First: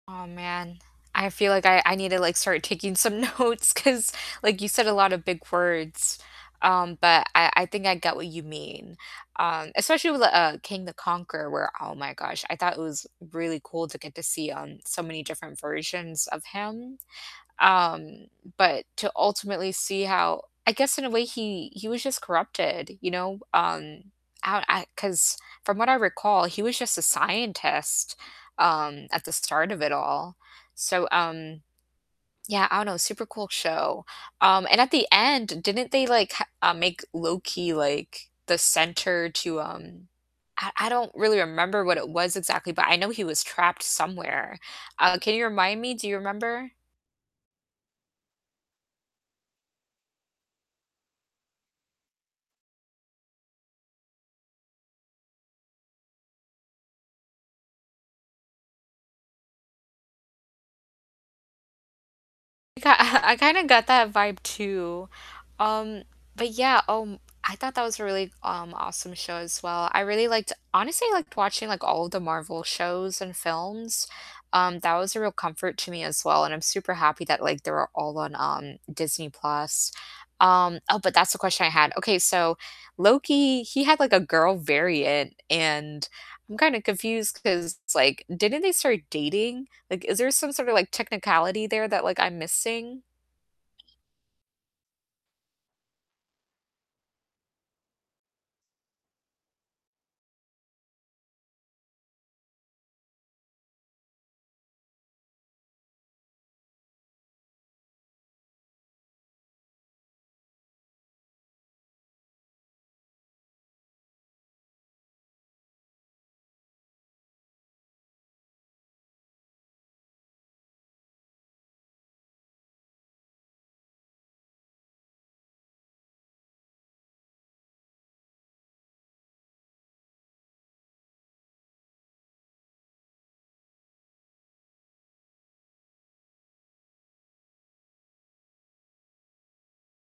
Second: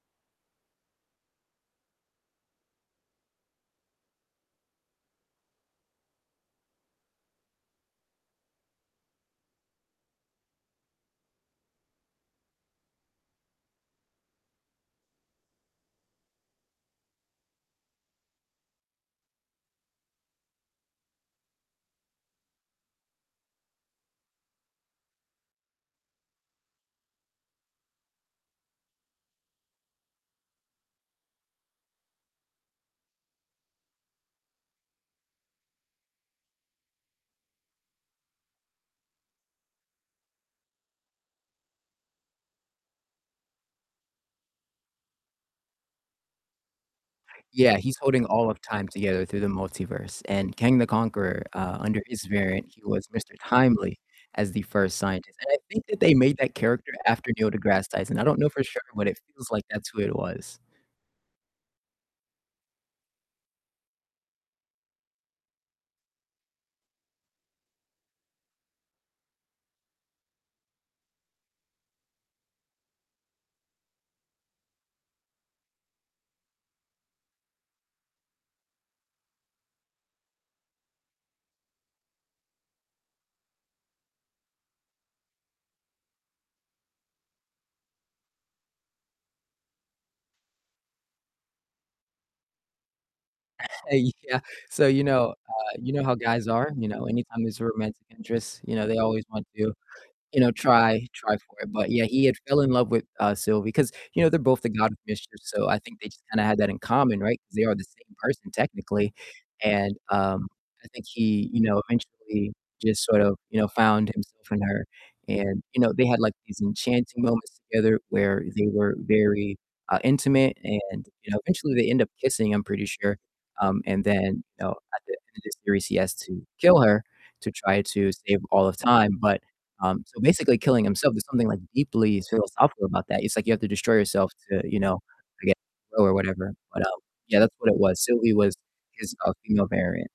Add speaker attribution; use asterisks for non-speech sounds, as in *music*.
Speaker 1: Oh man, I feel like I I need to, like, start taking some notes 'cause like you said a lotta big words, um, but I I think I get what you mean, um, especially with, uh, King the Conqueror where oh my gosh, I thought it was really cool to get to see, um, so many different versions of him, um, but to ultimately see how I guess in a way he he was just corrupted, you know? Um, I I 'cause from what I recall, he was just a scientist, um, at the start of it all. So, um yeah, I don't know, super cool show, um, and at the end, didn't they like ha uh, make Loki, like, the center to, um I I don't really remember what it was exactly, but I know he was trapped somewhere, uh, can you remind me? Do you remember?
Speaker 2: Yeah, he's holding all of time together through the multiverse, and Kang the Conqueror, uh, under his variant, he was Mr. Timely as the first scientist, and I think that they made that character after Neil deGrasse Tyson I don't know for sure, but it feels like that's who it was.
Speaker 1: I ki *chuckles* I kinda got that vibe too, um, but yeah, um, I thought that was a really, um, awesome show as well, I really liked honestly liked watching, like, all of the Marvel shows and films, um, that was a real comfort to me as well, and I'm super happy that, like, they're all on, um, Disney+, um oh, but that's the question I had, okay, so Loki, he had like a girl variant, and I'm kinda confused 'cause, like, didn't they start dating? Like, is there some sort of, like, technicality there that, like, I'm missing?
Speaker 2: Uh, yeah. So, you know, uh you know how guys are, you know? Anytime there's a romantic interest, you know, they always want to, you know, try try for it, but yeah, he had fell in love with, uh, Sylvie 'cause, you know, they're both the God of mischief, so I think they just kinda had that in common, right? 'Cause they are the same person technically, and, um, I think he, you know, eventually just sort of, you know, found himself in her and, you know, they had, like, these enchanting moments together where they were very, uh, intimate and, you know, eventually they end up kissing, I'm pretty sure, um, and then, you know, at the end of the series he has to kill her to try to save all of time, but, um, so basically killing himself there's something, like, deeply philosophical about that, it's like you have to destroy yourself to, you know, again, grow or whatever, but, um, yeah, that's what it was, Sylvie was his, uh, female variant.